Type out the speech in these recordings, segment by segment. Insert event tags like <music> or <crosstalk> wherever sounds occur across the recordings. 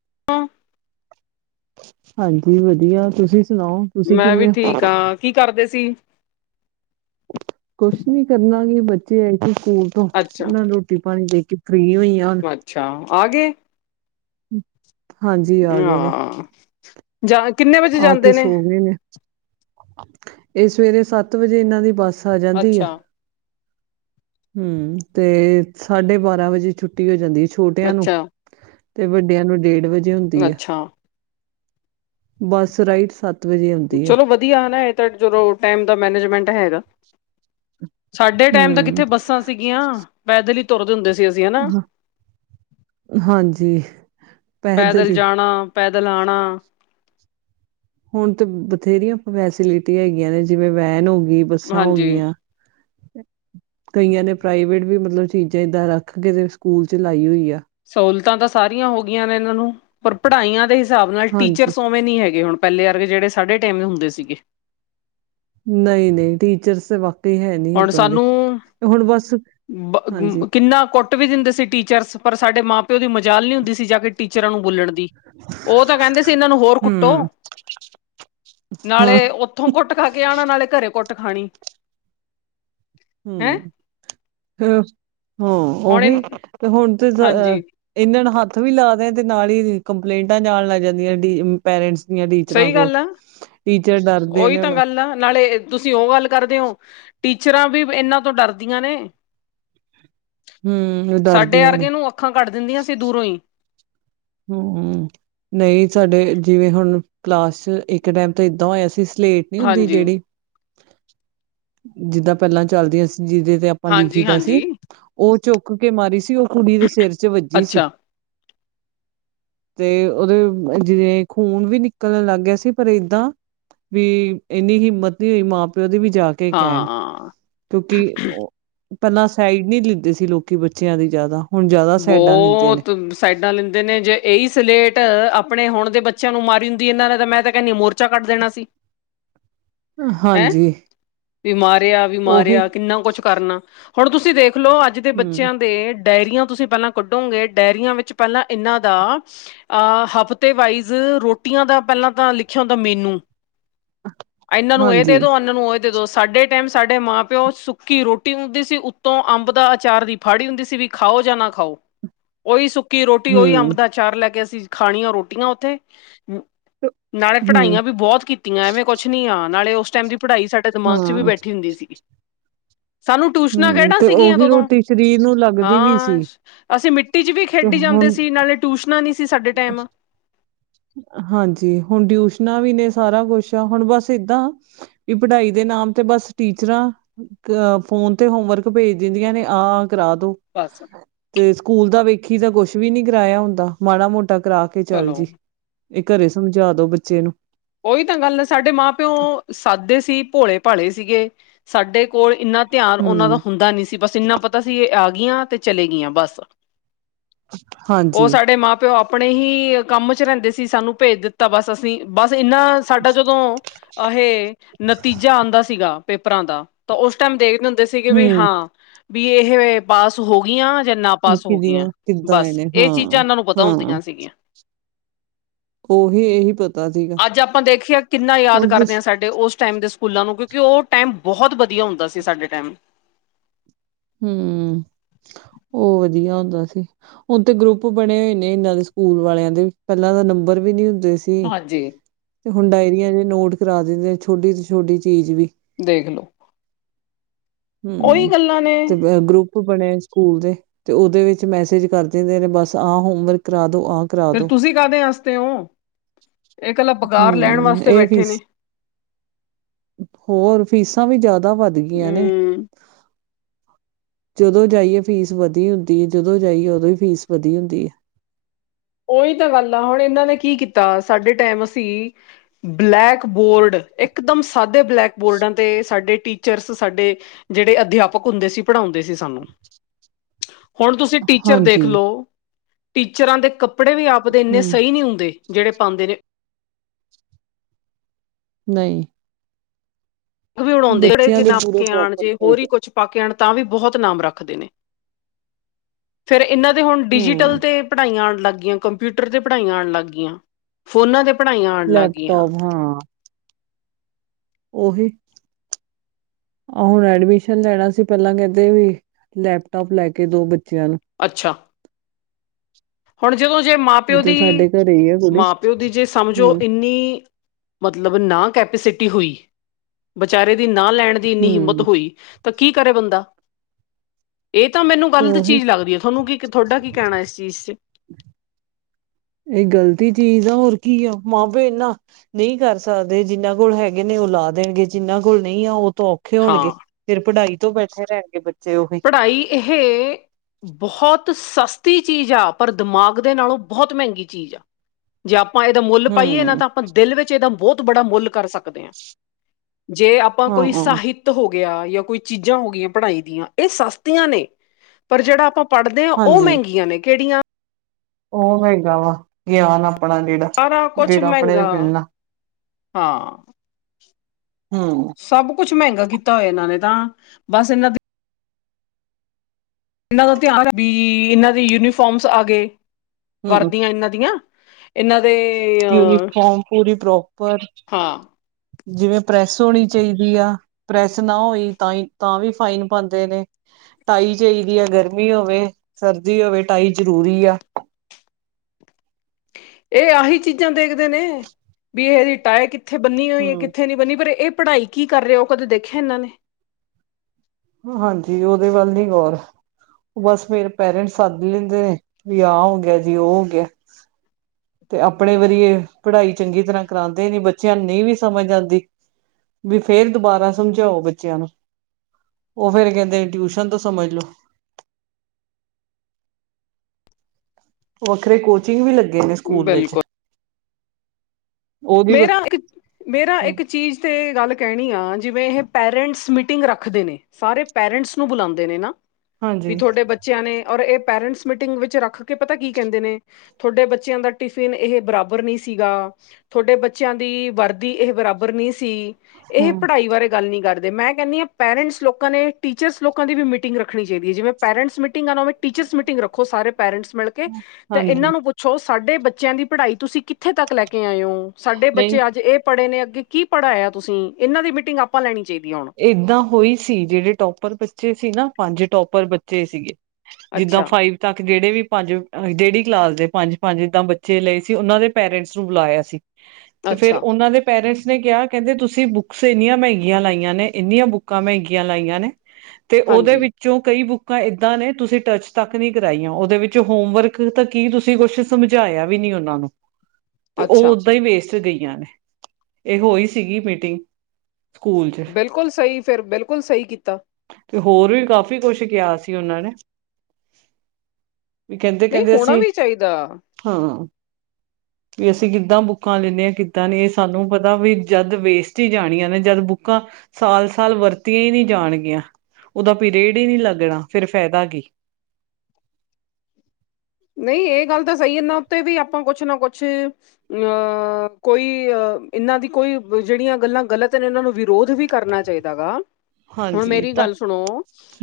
<unintelligible> ਹਾਂਜੀ ਵਧੀਆ। ਤੁਸੀਂ ਸੁਣਾਓ? ਤੁਸੀਂ ਮੈਂ ਵੀ ਕਿਵੇਂ ਹੋ ਠੀਕ ਹਾਂ। ਕੀ ਕਰਦੇ ਸੀ? ਕੁਛ ਨੀ ਕਰਨਾ ਕੀ ਬੱਚੇ ਆਏ ਸੀੇ ਸਕੂਲ ਤੋਂ ਅੱਛਾ ਉਹਨਾਂ ਨੂੰ ਰੋਟੀ ਪਾਣੀ ਦੇ ਕੇ ਫਰੀ ਹੋਈ ਆ ਅੱਛਾ ਆ ਗਏ <unintelligible> ਹਾਂਜੀ ਆ ਗਏ ਨੇ <unintelligible> ਜਾਂ ਕਿੰਨੇ ਵ ਆ ਕੇ ਸੋ ਗਏ ਨੇ। <unintelligible> ਇਹ ਸਵੇਰੇ ਸੱਤ ਵਜੇ ਇਹਨਾਂ ਦੀ ਬੱਸ ਆ ਜਾਂਦੀ ਆ। ਅੱਛਾ ਹੂੰ ਤੇ ਸਾਢੇ ਬਾਰਾਂ ਵਜੇ ਛੁੱਟੀ ਹੋ ਜਾਂਦੀ ਛੋਟਿਆਂ ਨੂੰ, ਅੱਛਾ ਤੇ ਵੱਡਿਆਂ ਨੂੰ ਡੇਢ ਵਜੇ ਹੁੰਦੀ ਆ। ਅੱਛਾ ਬੱਸ ਰਾਈਟ ਸੱਤ ਵਜੇ ਆਉਂਦੀ ਆ। ਚਲੋ ਵਧੀਆ ਨਾ ਇਹ ਤਾਂ, ਜਦੋ ਟਾਈਮ ਦਾ ਮੈਨੇਜਮੈਂਟ ਹੈਗਾ। ਸਾਡੇ ਟਾਈਮ ਤਾਂ ਹੂੰ ਕਿੱਥੇ ਬੱਸਾਂ ਸੀਗੀਆਂ, ਪੈਦਲ ਈ ਤੁਰਦੇ ਹੁੰਦੇ ਸੀ ਅਸੀਂ, ਹਨਾ? ਹ- ਹਾਂਜੀ, ਪੈਦਲ ਈ। ਪੈਦਲ ਆਣਾ ਹੁਣ ਤੇ ਬਥੇਰੀਆਂ ਫੈਸਿਲਿਟੀ ਹੈਗੀਆਂ ਨੇ, ਜਿਵੇਂ ਵੈਨ ਹੋ ਗੀ, ਬੱਸਾਂ ਹੋ ਹਾਂਜੀ ਗਿਆਂ <inaudible> ਕਈਆਂ ਨੇ ਪ੍ਰਾਈਵੇਟ ਵੀ, ਮਤਲਬ ਚੀਜ਼ਾਂ ਏਦਾਂ ਰੱਖ ਕੇ, ਜਿਵੇਂ ਸਕੂਲ 'ਚ ਲਾਈ ਹੋਈ ਆ! ਸਹੂਲਤਾਂ ਤਾਂ ਸਾਰੀਆਂ ਹੋ ਗੀਆਂ ਨੇ ਇਨਾਂ ਨੂੰ, ਪਰ ਪੜ੍ਹਾਈਆਂ ਦੇ ਹਿਸਾਬ ਨਾਲ ਹਾਂਜੀ, ਟੀਚਰਸ ਉਵੇਂ ਨੀ ਹੈਗੇ ਹੁਣ। ਪਹਿਲੇ ਅਰਗੇ ਜੇੜੇ ਸਾਡੇ ਟੈਮ ਦੇ ਹੁੰਦੇ ਸੀਗੇ ਨਈ, ਨਈ ਟੀਚਰ ਸ ਵਕ ਹੁਣ ਸਾਨੂੰ ਬ ਹਾਂਜੀ ਕਿੰਨਾ ਕੁੱਟ ਕੁੱਟ ਵੀ ਦਿੰਦੇ ਸੀ ਟੀਚਰਸ, ਪਰ ਸਾਡੇ ਮਾਂ-ਪਿਓ ਦੀ ਮਜ਼ਾਲ ਨੀ ਹੁੰਦੀ ਸੀ ਜਾ ਕੇ ਟੀਚਰਾਂ ਨੂੰ ਬੋਲਣ ਦੀ! ਓ ਤਾਂ ਕੈਂਦੇ ਸੀ ਇਨਾਂ ਨੂੰ ਹੋਰ ਕੁੱਟੋ ਹੂੰ ਹਾਂ ਨਾਲੇ ਉੱਥੋਂ ਕੁੱਟ ਖਾ ਕੇ ਆਣਾ, ਨਾਲੇ ਘਰੇ ਕੁੱਟ ਖਾਣੀ। ਹੈ ਹਮ, ਹਾਂ ਹੁਣ ਓਹੀ ਇਹ- ਤੇ ਹੁਣ ਤੇ ਹਾਂਜੀ ਇਨਾਂ ਨੂੰ ਹੱਥ ਵੀ ਲਾ ਦੇਣ ਤੇ ਨਾਲ ਈ ਕੰਪਲੇਂਟਾਂ ਜਾਣ ਲੱਗ ਜਾਂਦੀਆਂ ਡੀ ਪੇਰੈਂਟਸ ਦੀਆਂ ਟੀਚਰਾਂ ਸਹੀ ਕੋਲ, ਗੱਲ ਆ ਟੀਚਰ ਡਰਦੇ ਉਹੀ ਨੇ ਤਾਂ ਹੁਣ। ਗੱਲ ਨਾਲੇ ਤੁਸੀਂ ਓ ਗੱਲ ਕਰਦੇ ਓ, ਟੀਚਰਾਂ ਵੀ ਵ ਇਨਾਂ ਤੋਂ ਡਰਦੀਆਂ ਨੇ! ਹਮ-ਹਮ, ਸਾਡੇ ਡਰਦੀਆਂ ਨੇ। ਵਰਗੇ ਨੂੰ ਅੱਖਾਂ ਕੱਢ ਦਿੰਦੀਆਂ ਸੀ ਦੂਰੋਂ ਈ। ਹਮਮ। ਨਈ, ਸਾਡੇ ਜਿਵੇਂ ਹੁਣ ਕਲਾਸ 'ਚ ਇੱਕ ਟਾਈਮ ਤਾਂ ਏਦਾਂ ਹੋਇਆ ਸੀ, ਸਲੇਟ ਨੀ ਹੁੰਦੀ ਹਾਂਜੀ ਜੇੜੀ ਜਿੱਦਾਂ ਪੇਲਾਂ ਚੱਲਦੀਆਂ ਸੀ, ਜਿਦੇ ਤੇ ਆਪ ਆਪਾਂ ਲਿਖੀ ਹਾਂਜੀ ਦਾ ਹਾਂਜੀ ਸੀ, ਓ ਚੁੱਕ ਕੇ ਮਾਰੀ ਸੀ, ਓ ਕੁੜੀ ਦੇ ਸਿਰ 'ਚ ਵੱਜੀ ਸੀ। ਅੱਛਾ ਤੇ ਓਦੋਂ ਜਿਵੇਂ ਖੂਨ ਵੀ ਨਿਕਲਣ ਲੱਗ ਗਿਆ ਸੀ, ਪਰ ਏਦਾਂ ਵੀ ਇੰਨੀ ਹਿੰਮਤ ਨੀ ਹੋਈ ਮਾਂ-ਪਿਓ ਦੀ ਵੀ ਜਾ ਕੇ ਕਹਿਣ, ਹਾਂ ਕਿਉਂਕਿ ਪੇਲਾਂ ਸਾਈਡ ਨੀ ਲੈਂਦੇ ਸੀ ਲੋਕੀ ਬੱਚਿਆਂ ਦੀ ਜਾਦਾ, ਹੁਣ ਜਾਦਾ ਸਾਈਡਾਂ ਲੈਂਦੇ ਨੇ। ਬਹੁਤ ਸਾਈਡਾਂ ਲੈਂਦੇ ਨੇ! ਜੇ ਇਹੀ ਸਲੇਟ ਆਪਣੇ ਹੁਣ ਦੇ ਬੱਚਿਆਂ ਨੂੰ ਮਾਰੀ ਹੁੰਦੀ ਇਨਾਂ ਨੇ, ਤਾਂ ਮੈਂ ਤਾਂ ਕੇਨੀ ਆਂ ਮੋਰ ਚਾ ਕੱਢ ਦੇਣਾ ਸੀ। ਹੈਂ ਹਾਂਜੀ। ਵੀ ਮਾਰਿਆ ਵੀ ਉਹੀ ਮਾਰਿਆ, ਕਿੰਨਾ ਕੁਛ ਕਰਨਾ, ਹੁਣ ਤੁਸੀਂ ਦੇਖਲੋ ਵੀ ਅੱਜ ਦੇ ਹੂੰ ਬੱਚਿਆਂ ਦੇ ਡੇਰੀਆਂ ਤੁਸੀਂ ਪਹਿਲਾਂ ਕਡੋਂਗੇ, ਡੇਰੀਆਂ ਵਿੱਚ ਪਹਿਲਾਂ ਇਨਾਂ ਦਾ ਆ ਹਫਤੇ ਵਾਈਜ਼ ਰੋਟੀਆਂ ਦਾ ਪੈਲਾਂ ਤਾਂ ਲਿਖਿਆ ਹੁੰਦਾ ਮੇਨੂੰ ਇਨਾਂ ਨੂੰ ਐ ਹਾਂਜੀ ਦੇ ਦੋ, ਉਨਾਂ ਨੂੰ ਓ ਜਦੋ ਸਾਡੇ ਟੈਮ ਸਾਡੇ ਮਾਂ-ਪਿਓ ਸੁੱਕੀ ਰੋਟੀ ਹੁੰਦੀ ਸੀ, ਉੱਤੋਂ ਅੰਬ ਦਾ ਅਚਾਰ ਦੀ ਫਾੜੀ ਹੁੰਦੀ ਸੀ ਵੀ ਖਾਓ ਜਾ ਨਾ ਖਾਓ, ਓਈ ਸੁੱਕੀ ਰੋਟੀ, ਓਈ ਹੂੰ ਅੰਬ ਦਾ ਅਚਾਰ ਲੈ ਕੇ ਅਸੀਂ ਖਾਣੀਆਂ ਰੋਟੀਆਂ ਉੱਥੇ। ਨਾਲੇ ਹੂੰ ਪੜ੍ਹਾਈਆਂ ਵੀ ਬੌਤ ਕੀਤੀਆਂ, ਐਵੇਂ ਕੁਛ ਨੀ ਆ, ਨਾਲੇ ਓਸ ਟੈਮ ਦੀ ਪੜ੍ਹਾਈ ਸਾ ਡੇ ਦਿਮਾਗ 'ਚ ਵੀ ਹਾਂ ਬੈਠੀ ਹੁੰਦੀ ਸੀਗੀ। ਸਾਨੂੰ ਟਿਊਸ਼ਨਾਂ ਹੂੰ ਕੇੜਾ ਤੇ ਸੀਗੀਆਂ ਉਹੀ ਓਦੋਂ, ਰੋਟੀ ਸਰੀਰ ਨੂੰ ਲੱਗਦੀ ਵੀ ਹਾਂ। ਸੀ ਅਸੀਂ ਮਿੱਟੀ 'ਚ ਵੀ ਤੇ ਖੇਡੀ ਜਾਂਦੇ ਹੁਣ ਸੀ, ਨਾਲੇ ਟੂਸ਼ਨਾਂ ਨੀ ਸੀ ਸਾਡੇ ਟੈਮ। ਹਾਂਜੀ, ਹੁਣ ਟਿਊਸ਼ਨਾਂ ਵੀ ਨੇ, ਸਾਰਾ ਕੁਛ ਆ, ਹੁਣ ਬਸ ਏਦਾਂ ਏ ਪੜ੍ਹਾਈ ਦੇ ਨਾਮ ਤੇ ਬਸ ਟੀਚਰਾਂ <unintelligible> ਫੋਨ ਤੇ ਹੋਮਵਰਕ ਭੇਜ ਦਿੰਦੀਆਂ ਨੇ ਆਹ ਕਰਾ ਦੋ ਬਸ ਤੇ ਸਕੂਲ ਦਾ ਵੇਖੀ ਦਾ ਕੁੱਛ ਵੀ ਨੀ ਕਰਾਇਆ ਹੁੰਦਾ ਮਾੜਾ ਮੋਟਾ ਕਰਾ ਕੇ ਚੱਲ ਚਲੋ ਜੀ ਐ ਘਰੇ ਸਮਝਾ ਦੋ ਬੱਚੇ ਨੂੰ ਓਈ ਤਾਂ ਗੱਲ ਏ ਸਾਡੇ ਮਾਂ ਪਿਓ ਸਾਦੇ ਸੀ ਭੋਲੇ ਭਾਲੇ ਸੀਗੇ ਸਾਡੇ ਕੋਲ ਇੰਨਾ ਧਿਆਨ ਉਨਾਂ ਹੂੰ ਦਾ ਹੁੰਦਾ ਨੀ ਸੀ ਬਸ ਇੰਨਾ ਪਤਾ ਸੀ ਇਹ ਆ ਗੀਆਂ ਤੇ ਚਲੇ ਗਈਆਂ ਬਸ ਉਹ ਹਾਂਜੀ ਸਾਡੇ ਮਾਂ ਪਿਓ ਆਪਣੇ ਹੀ ਕੰਮ ਚ ਰੈਂਦੇ ਸੀ ਸਾਨੂੰ ਭੇਜ ਦਿੱਤਾ ਬਸ ਅਸੀਂ ਬਸ ਇੰਨਾ ਸਾਡਾ ਜਦੋਂ ਅਹੇ ਨਤੀਜਾ ਆਉਂਦਾ ਸੀਗਾ ਪੇਪਰਾਂ ਦਾ ਤਾਂ ਉਸ ਟਾਈਮ ਦੇਖਦੇ ਹੁੰਦੇ ਸੀਗੇ ਵੀ ਹੂੰ ਹਾਂ ਬੀ ਏਹੇ ਪਾਸ ਹੋ ਗਈਆਂ ਜਾਂ ਨਾ ਪਾਸ ਹੋ ਗਈਆਂ ਕਿਦੀਆਂ ਕਿੱਦਾਂ ਆਏ ਬਸ ਨੇ ਇਹ ਚੀਜ਼ਾਂ ਹਾਂ ਇਹਨਾਂ ਨੂੰ ਪਤਾ ਹਾਂ ਹੁੰਦੀਆਂ ਸੀਗੀਆਂ ਉਹੀ ਇਹੀ ਪ ਅੱਜ ਆਪਾਂ ਦੇਖੀਏ ਕਿੰਨਾ ਯਾਦ ਤੇ। ਕਰਦੇ ਹਾਂ ਸਾ ਉਸ ਟਾਈਮ ਦੇ ਸਕੂਲਾਂ ਨੂੰ ਕਿਉਂਕਿ ਉਹ ਟਾਈਮ ਬਹੁਤ ਵਧੀਆ ਹੁੰਦਾ ਸੀ ਸਾਡੇ ਟਾਈਮ ਹਮ ਉਹ ਵਧੀਆ ਹੁੰਦਾ ਸੀ ਹੁਣ ਤੇ ਗਰੁੱਪ ਬਣੇ ਹੋਏ ਨੇ ਇਹਨਾਂ ਦੇ ਸਕੂਲ ਵਾਲਿਆਂ ਦੇ ਪਹਿਲਾਂ ਦਾ ਨੰਬਰ ਵੀ ਨੀ ਹੁੰਦੇ ਸੀ। ਸੀ ਹਾਂਜੀ ਤੇ ਹੁਣ ਡਾਇਰੀਆਂ ਚ ਨੋਟ ਕਰਾ ਦਿੰਦੇ ਛੋਟੀ ਤੋਂ ਛੋਟੀ ਚੀਜ ਵੀ ਦੇਖ ਲੋ ਹਮ ਗੱਲਾਂ ਨੇ ਤੇ <unintelligible> ਗਰੁੱਪ ਪ ਬਣੇ ਸਕੂਲ ਦੇ ਤੇ ਉਹਦੇ ਚ ਮੈਸੇਜ ਕਰਦੇ ਦਿੰਦੇ ਨੇ ਬਸ ਆਹ ਹੋਮਵਰਕ ਕਰਾ ਦੋ ਆਹ ਕਰਾ ਫਿਰ ਦੋ ਤੁਸੀਂ ਕਾਦੇ ਆਂਸਤੇ ਹੋ ਇਹ ਇਕੱਲਾ ਪਗਾਰ ਲੈਣ ਹੂੰ ਵਾਸਤੇ ਇਹ ਬੈਠੇ ਨੇ ਫੀਸ ਹੋਰ ਫੀਸਾਂ ਵੀ ਜ਼ਿਆਦਾ ਵੱਧ ਗਈਆਂ ਨੇ ਹਮ ਜਦੋਂ ਜਾਈਏ ਫੀਸ ਵਧੀ ਹੁੰਦੀ ਹੈ ਜਦੋਂ ਜਾਈਏ ਉਦੋਂ ਵੀ ਫੀਸ ਵਧੀ ਹੁੰਦੀ ਹੈ ਉਹੀ ਤਾਂ ਗੱਲ ਆ ਹੁਣ ਇਹਨਾਂ ਨੇ ਕੀ ਕੀਤਾ ਸਾਡੇ ਟਾਈਮ ਅਸੀਂ ਬਲੈਕ ਬੋਰਡ <unintelligible> ਇਕਦਮ ਸਾਦੇ ਬਲੈਕ ਬੋਰਡਾਂ ਤੇ ਸਾਡੇ ਟੀਚ ਚਰਜ਼ ਸਾਡੇ ਜਿਹੜੇ ਅਧਿਆਪਕ ਹੁੰਦੇ ਸੀ ਪੜ੍ਹਾਉਂਦੇ ਸੀ ਸਾਨੂੰ ਹੁਣ ਤੁਸੀਂ ਟੀਚਰ ਦੇਖ ਹਾਂਜੀ ਲਓ ਟੀਚਰਾਂ ਦੇ ਕੱਪ ਕੱਪੜੇ ਆਪਦੇ ਇੰਨੇ ਹੂੰ ਸਹੀ ਨਹੀ ਹੁੰਦੇ ਜਿਹੜੇ ਪਾਉਂਦੇ ਨੇ ਨਹੀਂ ਬੱਚਿਆਂ ਦੇ ਪੂਰੇ <unintelligible> ਆਉਣ ਪ੍ਰੋਪਰ ਚ ਹੋਰ ਹੀ ਚਾਹੀਦੇ ਕੁੱਛ ਪਾ ਕੇ ਆਉਣ ਤਾਂ ਵੀ ਬਹੁਤ ਨਾਮ ਰਾੱਖਦੇ ਨੇ ਫੇਰ ਇਹਨਾਂ ਦੇ ਹੁਣ ਡਿਜੀਟਲ ਹੂੰ ਤੇ ਪੜ੍ਹਾਈਆਂ ਆਉਣ ਲੱਗ ਗਈਆਂ ਕੰਪਿਊਟਰ ਤੇ ਪੜ੍ਹਾਈਆਂ ਆਉਣ ਲੱਗ ਗਈਆਂ ਫੋਨਾਂ ਤੇ ਪੜ੍ਹਾਈਆਂ ਆਉਣ ਲੱਗ ਗਈਆਂ ਲੈਪਟੋਪ ਹਾਂ ਉਹੀ ਆਹ ਹੁਣ ਐਡਮਿਸ਼ਨ ਲੈਣਾ ਸੀ ਪਹਿਲਾਂ ਕਹਿੰਦੇ ਵੀ ਲੈਪਟੋਪ ਲੈ ਕੇ ਦੋ ਬੱਚਿਆਂ ਨੂੰ ਅੱਛਾ ਹੁਣ ਜਦੋਂ ਜੇ ਮਾਂ ਪਿਓ ਜਿੱਦਾਂ ਦੀ ਸਾਡੇ ਘਰੇ ਹੀ ਆ ਕੁੜੀ ਮਾਂ ਪਿਓ ਦੀ ਜੇ ਸਮਝੋ ਹੂੰ ਇੰਨੀ ਮਤਲਬ ਨਾ ਕੈਪੇਸਿਟੀ ਹੋਈ ਬਚਾਰੇ ਦੀ ਨਾ ਲੈਣ ਦੀ ਇੰਨੀ ਹਿੰਮਤ ਹੂੰ ਹੋਈ ਤਾਂ ਕੀ ਕਰੇ ਬੰਦਾ ਇਹ ਤਾਂ ਮੈਨੂੰ ਤੇ ਗ਼ਲਤ ਉਹੀ ਚੀਜ਼ ਲੱਗਦੀ ਹੈ ਤੁਹਾਨੂੰ ਕੀ ਕ ਤੁਹਾਡਾ ਕੀ ਕਹਿਣਾ ਇਸ ਚੀਜ਼ ਚ ਇਹ ਗ਼ਲਤ ਹੀ ਚੀਜ ਆ ਹੋਰ ਕੀ ਆ ਮਾਂ ਪਿਓ ਇਹਨਾਂ ਨਹੀਂ ਕਰ ਸਕਦੇ ਜਿੰਨਾਂ ਕੋਲ ਹੈਗੇ ਨੇ ਉਹ ਲਾ ਦੇਣਗੇ ਜਿੰਨਾਂ ਕੋਲ ਨਹੀਂ ਆ ਉਹਤੋਂ ਔਖੇ ਹੋਣਗੇ ਹਾਂ ਫੇਰ ਪੜ੍ਹਾਈ ਤੋਂ ਬੈਠੇ ਰਹਿਣਗੇ ਬੱਚੇ ਉਹੀ ਭਾਈ ਏਹੇ ਬਹੁਤ ਸਸਤੀ ਚੀਜ ਆ ਪਰ ਦਮਾਗ ਦੇ ਨਾਲੋਂ ਬਹੁਤ ਮਹਿੰਗੀ ਚੀਜ ਆ ਜੇ ਆਪਾਂ ਇਹਦਾ ਮੁੱਲ ਪਾਈਏ ਨਾ ਹੂੰ ਤਾਂ ਆਪਾਂ ਦਿਲ ਵਿੱਚ ਇਹਦਾ ਬਹੁਤ ਬੜਾ ਮੁੱਲ ਕਰ ਸਕ ਦੇਖਦੇ ਹਾ, ਜੇ ਆਪਾਂ ਹਾਂ ਕੋਈ ਹਾਂ ਸਾਹਿਤ ਹੋ ਗਿਆ ਜਾਂ ਕੋਈ ਚੀਜ਼ਾਂ ਹੋ ਗਈਆਂ ਪੜ੍ਹਾਈ ਦੀਆਂ ਇਹ ਸਸਤੀਆਂ ਨੇ ਪਰ ਜਿਹੜਾ ਆਪਾਂ ਪੜ੍ਹਦੇ ਹਾਂ ਉਹ ਹਾਂਜੀ ਮਹਿੰਗੀਆਂ ਨੇ ਕਿਹੜੀਆਂ ਉਹ ਹੈਗਾ ਵਾ ਗਿਆਨ ਆਪਣਾ ਜਿਹੜਾ। ਸਾਰਾ ਕੁਛ ਜਿਹੜਾ ਆਪਣੇ ਮਹਿੰਗਾ, ਨੂੰ ਮਿਲਣਾ ਹਾਂ। ਹੂ ਸਭ ਕੁਛ ਮਹਿੰਗਾ ਕੀਤਾ ਹੋਇਆ ਇਹਨਾਂ ਨੇ ਤਾਂ, ਬਸ ਇਹਨਾਂ ਦਾ ਇਨਾਂ ਦਾ ਧਿਆਨ ਵੀ ਇਹਨਾਂ ਦੇ ਯੂਨੀਫੋਮਜ ਆ ਗੇ ਹੂੰ ਵਰਦੀਆਂ ਇਨਾਂ ਦੀਆਂ। ਇਹਨਾਂ ਦੇ ਅ ਯੂਨੀਫੋਮ ਪੂਰੀ ਪ੍ਰੋਪਰ ਹਾਂ ਜਿਵੇਂ ਪ੍ਰੈਸ ਹੋਣੀ ਚਾਹੀਦੀ ਆ। ਪ੍ਰੈਸ ਨਾ ਹੋਈ ਤਾਂ ਹੀ, ਤਾਂ ਵੀ ਫਾਈਨ ਪਾਉਂਦੇ ਨੇ। ਟਾਈ ਚਾਹੀਦੀ ਆ, ਗਰਮੀ ਹੋਵੇ ਸਰਦੀ ਹੋਵੇ ਟਾਈ ਜ਼ਰੂਰੀ ਆ। ਇਹ ਆਹੀ ਚੀਜ਼ਾਂ ਦੇਖਦੇ ਨੇ, ਵੀ ਇਹਦੀ ਟਾਈ ਕਿੱਥੇ ਬੰਨੀ ਹੋਈ ਹੈ ਹੂੰ। ਕਿੱਥੇ ਨੀ ਬਨੀ, ਪਰ ਇਹ ਪੜ੍ਹਾਈ ਕੀ ਕਰ ਰਹੇ, ਉਹ ਕਦੇ ਦੇਖਿਆ ਇਹਨਾਂ ਨੇ। ਹਾਂਜੀ, ਉਹਦੇ ਵੱਲ ਨੀ ਗੌਰ। ਬਸ ਫਿਰ ਪੈਰੈਂਟਸ ਸੱਦ ਲੈਂਦੇ ਨੇ, ਵੀ ਆਹ ਹੋ ਗਿਆ ਜੀ ਉਹ ਹੋ ਗਿਆ। ਤੇ ਆਪਣੇ ਵਾਰੀ ਏ, ਪੜ੍ਹਾਈ ਚੰਗੀ ਤਰ੍ਹਾਂ ਕਰਾਉਂਦੇ ਨੀ ਬੱਚਿਆਂ ਨੂੰ ਨਹੀਂ ਵੀ ਸਮਝ ਆਉਂਦੀ ਵੀ ਫੇਰ ਦੁਬਾਰਾ ਸਮਝਾਓ ਬੱਚਿਆਂ ਨੂੰ। ਉਹ ਫੇਰ ਕਹਿੰਦੇ ਨੇ ਟਿਊਸ਼ਨ ਤੋਂ ਸਮਝ ਲੋੋ। ਵੱਖਰੇ ਕੋਚਿੰਗ ਵੀ ਲੱਗੇ ਨੇ ਸਕੂਲ ਵਿੱਚ। ਬਿਲਕੁਲ ਉਹਦੀ ਵ ਮੇਰਾ ਇੱਕ ਮੇਰਾ ਇੱਕ ਚੀਜ਼ ਤੇ ਏ ਗੱਲ ਕਹਿਣੀ ਆ, ਜਿਵੇਂ ਇਹ ਪੇਰੈਂਟਸ ਮੀਟਿੰਗ ਰੱਖਦੇ ਨੇ ਸਾਰੇ ਪੇਰੈਂਟਸ ਨੂੰ ਬੁਲਾਉਂਦੇ ਨੇ ਨਾ, ਹਾਂਜੀ ਵੀ ਤੁਹਾਡੇ ਬੱਚੇ ਬਚਿਆਂ ਨੇ, ਔਰ ਇਹ ਪੇਰੈਂਟਸ ਮੀਟਿੰਗ ਵਿੱਚ ਰੱਖ ਕੇ ਪਤਾ ਕੀ ਕਹਿੰਦੇ ਨੇ ਤੁਹਾਡੇ ਬੱਚਿਆਂ ਦਾ ਟਿਫਿਨ, ਇਹ ਬਰਾਬਰ ਨਹੀਂ ਸੀਗਾ। ਤੁਹਾਡੇ ਬੱਚਿਆਂ ਦੀ ਵਰਦੀ ਇਹ ਬਰਾਬਰ ਨਹੀਂ ਸੀ, ਹੂੰ ਇਹ ਪੜ੍ਹਾਈ ਬਾਰੇ ਗੱਲ ਨਹੀਂ ਕਰਦੇ, ਮੈਂ ਕਹਿੰਦੀ ਹਾਂ ਪੇਰੈਂਟਸ ਲੋਕਾਂ ਨੇ ਟੀਚਰਸ ਲੋਕਾਂ ਦੀ ਵੀ ਮੀਟਿੰਗ ਰੱਖਣੀ ਚਾਹੀਦੀ ਹੈ, ਜਿਵੇਂ ਪੈਰੈਂਟਸ ਮੀਟਗ ਆ ਨਾ ਉਵੇਂ ਟੀਚਰਸ ਮੀਟਿੰਗ ਰੱਖੋ ਸਾਰੇ ਪੇਰੈਂਟਸ ਮਿਲ ਕੇ ਤੇ ਹਾਂਜੀ। ਇਹਨਾਂ ਨੂੰ ਪੁੱ ਪੁਛੋ ਸਾਡੇ ਬੱਚਿਆਂ ਦੀ ਪੜ੍ਹਾਈ ਤੁਸੀਂ ਕਿੱਥੇ ਤੱਕ ਲੈ ਕੇ ਆਏ ਓੰ, ਸਾਡੇ ਨਹੀਂ ਬੱਚੇ ਅੱਜ ਇਹ ਪੜ੍ਹੇ ਨੇ ਅੱਗੇ ਕੀ ਪੜ੍ਹਾਇਆ ਤੁਸੀਂ, ਇਹਨਾਂ ਦੀ ਮੀਟਿੰਗ ਆਪਾਂ ਲੈਣੀ ਚਾਹੀਦੀ ਆ ਹੁਣ। ਏਦਾਂ ਹੋਈ ਸੀ, ਜਿਹੜੇ ਟੌਪਰ ਬੱਚੇ ਸੀ ਨਾ ਪੰਜ ਟੌਪਰ ਬੱਚੇ ਸੀਗੇ। ਜਿੱਦਾਂ ਅੱਛਾ ਫਾਈਵ ਤੱਕ ਜਿਹੜੇ ਵੀ ਪੰਜ, ਜਿਹੜੀ ਕਲਾਸ ਦੇ ਪੰਜ -ਪੰਜ ਇੱਦਾਂ ਬੱਚੇ ਲਏ ਸੀ, ਉਹਨਾਂ ਦੇ ਪੇਰੈਂਟਸ ਨੂੰ ਬੁਲਾਇਆ ਸੀ। ਤੇ ਫਿਰ ਅੱਛਾ ਉਹਨਾਂ ਦੇ ਪੇਰੈਂਟਸ ਨੇ ਕਿਹਾ ਕਹਿੰਦੇ, ਤੁਸੀਂ ਬੁਕਸ ਲਇੰਨੀਆਂ ਮਹਿੰਗੀਆਂ ਲਾਈਆਂ ਨੇ ਇੰਨੀਆਂ ਬੁੱਕਾਂ ਮਹਿੰਗੀਆਂ ਲਾਈਆਂ ਨੇ, ਤੇ ਉਹਦੇ ਹਾਂਜੀ ਵਿੱਚ ਚੋਂ ਕਈ ਬੁੱਕਾਂ ਏਦਾਂ ਨੇ ਤੁਸੀਂ ਟੱਚ ਤੱਕ ਨਹੀਂ ਕਰਾਈਆਂ, ਉਹਦੇ ਵਿੱਚ ਹੋਮਵਰਕ ਤਾਂ ਕੀ ਤੁਸੀਂ ਕੁਛ ਸਮਝਾਇਆ ਵੀ ਨੀ, ਉਹਨਾਂ ਨੂੰ। <inaudible> ਤੇ ਉਹ ਓਦਾਂ ਹੀ ਵੇਸਟ ਗਈਆਂ ਨੇ, ਇਹ ਹੋਈ ਸੀਗੀ ਮੀਟਿੰਗ ਸਕੂਲ 'ਚ ਬਿਲਕੁਲ ਸਹੀ, ਫਿਰ ਬਿਲਕੁਲ ਸਹੀ ਕੀਤਾ। ਤੇ ਹੋਰ ਵੀ ਕਾਫੀ ਕੁਛ ਕਿਹਾ ਸੀ ਉਹਨਾਂ ਨੇ। ਵੀ ਕਹਿੰਦੇ - ਨਹੀਂ ਕਹਿੰਦੇ ਹੋਣਾ ਅਸੀਂ ਵੀ ਚਾਹੀਦਾ ਹਾਂ। ਵੀ ਅਸੀਂ ਕਿੱਦਾਂ ਬੁੱਕਾਂ ਲੈਂਨੇ ਆਂ, ਕਿੱਦਾਂ ਨੀ ਇਹ ਸਾਨੂੰ ਪਤਾ ਵੀ ਜਦ ਵੇਸਟ ਹੀ ਜਾਣੀਆਂ ਨੇ, ਜਦ ਬੁੱਕਾਂ ਸਾਲ -ਸਾਲ ਵਰਤੀਆਂ ਹੀ ਨਹੀਂ ਜਾਣਗੀਆਂ, ਉਹਦਾ ਪੀਰੀਅਡ ਹੀ ਨਹੀਂ ਲੱਗਣਾ ਫਿਰ ਫਾਇਦਾ ਕੀ। ਨਹੀਂ, ਇਹ ਗੱਲ ਤਾਂ ਸਹੀ ਇਹਨਾਂ ਉੱਤੇ ਵੀ ਆਪਾਂ ਕੁਛ ਨਾ ਕੁਛ ਅ ਅਹ ਕੋਈ ਇਹਨਾਂ ਦੀ ਕੋਈ ਜਿਹੜੀਆਂ ਗੱਲਾਂ ਗਲਤ ਨੇ, ਇਹਨਾਂ ਨੂੰ ਵਿਰੋਧ ਵੀ ਕਰਨਾ ਚਾਹੀਦਾ ਦਗਾ, ਹੁਣ ਹਾਂਜੀ ਮੇਰੀ ਤਾਂ ਗੱਲ ਸੁਣੋ,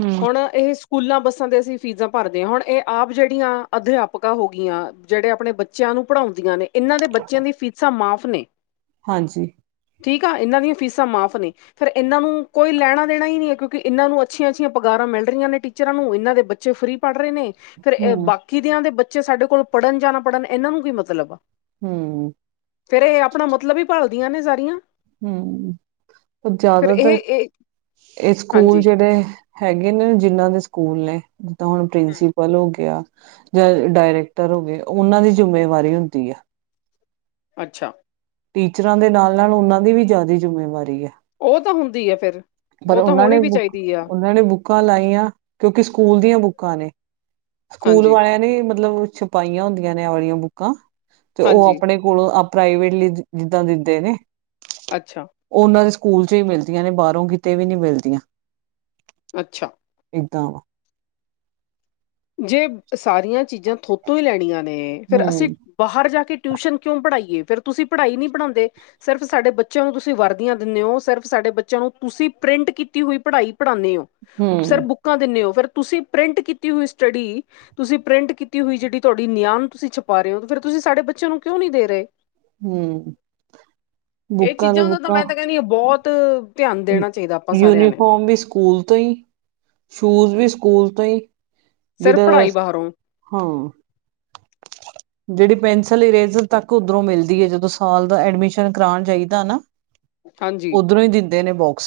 ਹਮ ਹੁਣ ਇਹ ਸ ਸਕੂਲਾਂ, ਬੱਸਾਂ ਤੇ, ਅਸੀਂ ਫੀਸਾਂ ਭਰਦੇ ਹਾਂ, ਹੁਣ ਇਹ ਆਪ ਜਿਹੜੀਆਂ ਅਧਿਆਪਕਾਂ ਹੋ ਗਈਆਂ, ਜਿਹੜੇ ਆਪਣੇ ਬੱਚਿਆਂ ਨੂੰ ਪੜ੍ਹਾਉਂਦੀਆਂ ਨੇ, ਇਹਨਾਂ ਦੇ ਬੱਚਿਆਂ ਦੀ ਫੀਸਾਂ ਮਾਫ਼ ਨੇ ਹਾਂਜੀ। ਠੀਕ ਆ, ਇਹਨਾਂ ਦੀਆਂ ਫੀਸਾਂ ਮਾਫ਼ ਨੇ ਫਿਰ ਇਹਨਾਂ ਨੂੰ ਕੋਈ ਲੈਣਾ -ਦੇਣਾ ਹੀ ਨਈ ਐ, ਕਿਉਂਕਿ, ਇਹਨਾਂ ਨੂੰ ਅੱਛੀਆਂ-ਅੱਛੀਆਂ ਪਗਾਰਾਂ, ਮਿਲ ਰਹੀਆਂ ਨੇ ਟੀ ਚਰਾਂ ਨੂੰ, ਇਹਨਾਂ ਦੇ ਬੱਚੇ ਫਰੀ ਪੜ੍ਹ ਰਹੇ ਨੇ ਫਿਰ ਇਹ ਹਮ ਬਾਕੀ ਦਿਆਂ ਦੇ ਬੱਚੇ, ਸਾਡੇ ਕੋਲ ਪੜ੍ਹਨ ਜਾਂ, ਨਾ ਪੜ੍ਹਨ ਇਹਨਾਂ ਨੂੰ ਕੀ ਮਤਲਬ ਹਮ। ਫੇਰ ਇਹ, ਆਪਣਾ ਮਤਲਬ ਹੀ, ਭਾਲਦੀਆਂ ਨੇ ਸਾਰੀਆਂ ਹਮ ਪਰ ਫਿਰ ਇਹ ਜ਼ਿਆਦਾਤਰ, ਇਹ ਇਹ ਸਕੂਲ ਹਾਂਜੀ ਜਿਹੜੇ ਹੈਗੇ ਨੇ ਜਿੰਨਾਂ ਦੇ ਸਕੂਲ ਨੇ <unintelligible> ਕਹੀ ਸੀ। <inaudible> ਪਿੰਸੀਪਲ ਹੋ ਗਿਆ ਜਾਂ ਡਾਇਰੈਕਟਰ ਹੋ ਗਿਆ, ਉਹਨਾਂ ਦੀ ਜਿੰਮੇਵਾਰੀ ਹੁੰਦੀ ਆ। ਅੱਛਾ। ਟੀਚਰਾਂ ਦੇ ਨਾਲ-ਨਾਲ ਉਨਾਂ ਦੀ ਵੀ ਜ਼ਿਆਦਾ, ਜਿੰਮੇਵਾਰੀ ਐ ਉਹ ਤਾਂ ਹੁੰਦੀ ਏ ਫਿਰ ਪਰ ਉਹ ਤਾਂ ਓਨਾਂ ਨੇ ਹੋਣੀ ਵੀ ਬੁੱਕ, ਚਾਹੀਦੀ ਆ ਉਨਾਂ ਨੇ ਬੁੱਕ ਬੁੱਕਾਂ ਲਾਈਆਂ ਕਿਉਂਕਿ, ਸਕੂਲ ਦੀਆਂ ਬੁੱਕਾਂ ਨੇ, ਸਕੂਲ ਹਾਂਜੀ ਵਾਲਿਆਂ ਨੇ ਮਤਲਬ ਪਾਈਆਂ ਹੁੰਦੀਆਂ ਨੇ ਆਪਦੀਆਂ ਬੁੱਕਾਂ, ਤੇ ਉਹ ਹਾਂਜੀ ਆਪਣੇ ਕੋਲੋਂ ਆ, ਪ੍ਰਾਈਵੇਟਲੀ ਜਿੱਦਾਂ ਦਿੰਦੇ ਨੇ ਅੱਛਾ। ਉਹ ਉਨਾਂ ਦੇ ਸਕੂਲ ਚੋਂ ਈ ਮਿਲਦੀਆਂ ਨੇ, ਬਾਹਰੋ ਕਿਤੇ ਵੀ ਨਈ ਮਿਲਦੀਆਂ ਅੱਛਾ। <unintelligible> <inaudible> ਜੇ ਸਾਰੀਆਂ ਚੀਜ਼ਾਂ ਥੋਤੋ ਈ ਲੈਣੀਆਂ ਨੇ, ਫਿਰ ਅਸੀਂ ਹੂੰ ਬਾਹਰ ਜਾ ਕੇ ਟਿਊਸ਼ਨ ਕਿਉਂ ਪੜ੍ਹਾਈਏ, ਫਿਰ ਤੁਸੀਂ ਪੜ੍ਹਾਈ ਨੀ ਪੜਾਉਂਦੇ ਸਿਰਫ ਸਾਡੇ ਬੱਚਿਆਂ ਨੂੰ ਤੁਸੀਂ ਵਰਦੀਆਂ ਦਿੰਨੇ ਓ, ਸਿਰਫ ਸਾਡੇ ਬੱਚਿਆਂ ਨੂੰ ਤੁਸੀਂ, ਪ੍ਰਿੰਟ ਕੀਤੀ ਹੋਈ ਪੜ੍ਹਾਈ ਪੜ੍ਹਾਨੇ ਓ ਸਰ ਹੂੰ ਬੁੱਕਾਂ ਦਿੰਨੇ ਓ, ਫਿਰ ਤੁਸੀਂ ਪ੍ਰਿੰਟ ਕੀਤੀ ਹੋਈ ਸਟੱਡੀ ਤੁਸੀਂ ਪ੍ਰਿੰਟ ਕੀਤੀ ਹੋਈ ਜਿਹੜੀ ਤੁਹਾਡੀ ਨਿਆਮਤ, ਤੁਸੀਂ ਛਪਾ ਰਹੇ ਓ, ਫਿਰ ਤੁਸੀਂ ਸਾਡੇ ਬੱਚਿਆ ਨੂੰ ਕਿਉਂ ਨੀ ਦੇ ਰਹੇ ਹੂੰ <inaudible> ਇਹ ਬੁੱਕਾਂ ਤੇ ਚੀਜ਼ਾਂ ਦਾ ਬੁੱਕਾਂ ਮੈਂ ਤਾਂ ਕਿਹਨੀ ਆ ਬੋਤ ਯੂਨੀਫਾਰਮ ਵੀ, ਸਕੂਲ ਤੋਂ ਈ ਸ਼ੂਜ਼ ਵੀ, ਸਕੂਲ ਤੋਂ ਈ ਸਿਰਫ ਜੇੜਾ ਪੜ੍ਹਾਈ ਬਾਹਰੋਂ ਹਾਂ। <inaudible> <inaudible> ਜਿਹੜੀ ਪੈਨਸਿਲ-ਇਰੇਜ਼ਰ ਤੱਕ ਉਧਰੋਂ ਮਿਲਦੀ ਏ। ਜਦੋਂ ਸਾਲ ਦਾ ਐਡਮਿਸ਼ਨ ਕਰਾਣ, ਜਾਈਦਾ ਨਾ ਹਾਂਜੀ ਓਧਰੋਂ ਈ ਦਿੰਦੇ ਨੇ ਬੋਕਸ,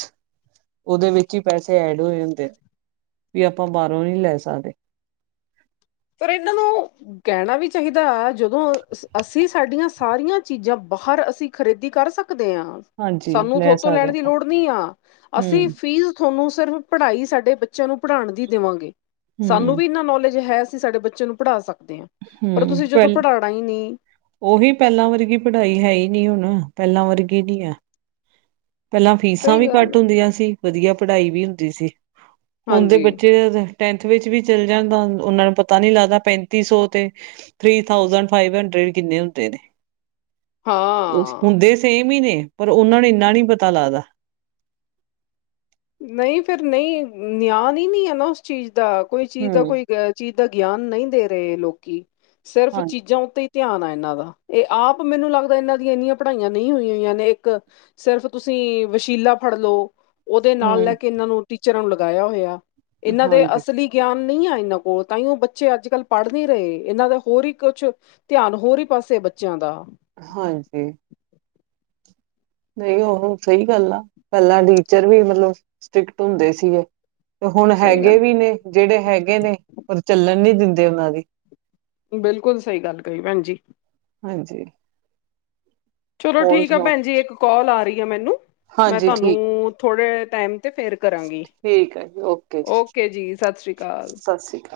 ਉਦੇ ਵਿੱਚ ਈ ਪੈਸੇ ਐਡ ਹੋ ਜਾਂਦੇ ਆਂ ਏ ਆਪਾਂ ਬਾਹਰੋਂ ਨੀ ਲੈ ਸਕਦੇ। ਫੇਰ ਏਨਾਂ ਨੂੰ ਕਹਿਣਾ ਵੀ ਚਾਹੀਦਾ ਜਦੋਂ ਅਸੀਂ ਸਾਡੀਆਂ ਸਾਰੀਆਂ ਚੀਜ਼ਾਂ ਬਾਹਰ ਅਸੀਂ ਖਰੀਦੀ ਕਰ ਸਕਦੇ ਆਂ, ਹਾਂਜੀ ਸਾਨੂੰ ਲੈ ਥੋਤੋਂ ਸਕਦੇ ਲੈਣ ਦੀ ਆਪਾਂ ਲੋੜ ਨੀ ਆ, ਅਸੀਂ ਹੂੰ ਫੀਸ ਥੋਨੂੰ ਸਿਰਫ ਪੜ੍ਹਾਈ, ਸਾਡੇ ਬੱਚਿਆਂ ਨੂੰ ਪੜ੍ਹਾਣ ਦੀ ਦੇਵਾਂਗੇ, ਸਾਨੂੰ ਹੂੰ ਵੀ ਇੰਨਾ ਨੌਲੇਜ ਹੈ ਤੁਸੀਂ ਸਾਡੇ ਬੱਚੇ ਨੂੰ ਪੜ੍ਹਾ ਸਕਦੇ ਔ, ਪਰ ਹੂੰ ਤੁਸੀਂ ਜਦੋਂ ਪਹਿ ਪੜ੍ਹਾਣਾ ਈ ਨਈ ਉਹੀ ਪਹਿਲਾ ਵਰਗੀ ਪੜ੍ਹਾਈ ਹੈ ਈ ਨਈ, ਹੁਣ ਪਹਿਲਾ ਵਰਗੀ ਨਈ ਹੈ ਪਹਿਲਾਂ ਫੀਸਾਂ ਸਹੀ ਵੀ ਗੱਲ ਘੱਟ ਆ। ਹੁੰਦੀਆਂ ਸੀ। ਵਧੀਆ ਪੜ੍ਹਾਈ ਵੀ ਹੁੰਦੀ ਸੀ। ਹੁਣ ਦੇ ਹਾਂਜੀ ਬੱਚੇ ਟੈਂਥ ਵਿੱਚ ਵੀ ਚੱਲ ਜਾਦਾ, ਉਨਾਂ ਨੂੰ ਪਤਾ ਨਈ ਲੱਗਦਾ ਪੈਂਤੀ ਸੌ ਤੇ ਥਰੀ-ਥਾਊਜੈਂਡ, ਫਾਈਵ-ਹੰਡਰਡ ਕਿੰਨੇ ਹੁੰਦੇ ਨੇ? ਹਾਂ ਹੁੰਦੇ ਸੇਮ ਈ ਨੇ, ਪਰ ਉਹਨਾਂ ਨੂੰ ਏਨਾ ਨੀ ਪਤਾ ਲੱਗਦਾ। ਨਈ ਫੇਰ ਨਈ ਨਿਆਨ ਈ ਨੀ ਨਾ ਉਸ ਚੀਜ਼ ਦਾ, ਕੋਈ ਚੀਜ਼ ਦਾ ਹੂੰ ਕੋਈ ਚੀਜ਼ ਦਾ ਗਿਆਨ ਨਹੀਂ ਦੇ ਰਹੇ ਲੋਕੀ, ਸਿਰਫ ਹਾਂ ਚੀਜ਼ਾਂ ਉੱਤੇ ਹੀ ਧਿਆਨ ਆ ਇਨਾਂ ਦਾ, ਇਹ ਆਪ ਮੈਨੂੰ ਲੱਗਦਾ ਇਨਾਂ ਦੀਆਂ ਇੰਨੀਆਂ ਪੜ੍ਹਾਈਆਂ ਨਹੀਂ ਹੋਈ ਹੋਈਆਂ ਨੇ ਇੱਕ ਸਿਰਫ਼ ਤੁਸੀਂ ਵਸ਼ੀਲਾ ਫੜ ਲਓ। ਤੇ ਨਾਲ ਲੈ ਹੂੰ ਕੇ ਇਹਨਾਂ ਨੂੰ ਟੀਚਰਾਂ ਨੂੰ ਲਗਾਇਆ ਹੋਇਆ, ਇਹਨਾਂ ਦੇ ਹਾਂਜੀ ਅਸਲੀ ਗਿਆਨ ਨਈ ਆਂ ਇਨਾਂ ਕੋਲ, ਤਾਂਇਓ ਬੱਚੇ ਅੱਜ-ਕੱਲ੍ਹ ਪੜ੍ਹ ਨੀ ਰਏ, ਇਹਨਾਂ ਦਾ ਹੀ ਹੋਰੀ ਈ ਕੁਛ ਧਿਆਨ ਹੋਰ ਈ ਪਾਸੇ ਬੱਚਿਆਂ ਦਾ। ਹਾਂਜੀ। ਨਹੀਂ ਉਹ ਸਹੀ ਗੱਲ ਆ, ਪਹਿਲਾਂ ਟੀਚਰ ਵੀ ਮਤਲਬ ਸਟ੍ਰਿੱਕਟ ਹੁੰਦੇ ਸੀਗੇ। ਤੇ ਹੁਣ ਸਹੀ ਹੈਗੇ ਗੱਲ ਵੀ ਨੇ ਜਿਹੜੇ ਹੈਗੇ ਨੇ ਉਹ ਚੱਲਣ ਨੀ ਦਿੰਦੇ ਉਹਨਾਂ ਦੀ। ਬਿਲਕੁਲ ਸਹੀ ਗੱਲ ਕਹੀ ਭੈਣ ਜੀ। ਹਾਂਜੀ। ਚਲੋ ਹੋਰ ਠੀਕ ਆ ਸੁਣਾਓ ਭੈਣ ਜੀ ਇੱਕ ਕੋਲ ਆ ਰਹੀ ਆ ਮੈਨੂੰ, ਮੈਂ ਹਾਂਜੀ ਠੀਕ ਤੁਹਾਨੂੰ ਥੋੜੇ ਟੈਮ ਤੇ ਫਿਰ ਕਰਾਂਗੀ, ਠੀਕ ਹੈ ਜੀ ਓਕੇ ਜੀ ਸਤਿ ਸ੍ਰੀ ਕਾਲ। ਸਤਿ ਸ਼੍ਰੀ ਅਕਾਲ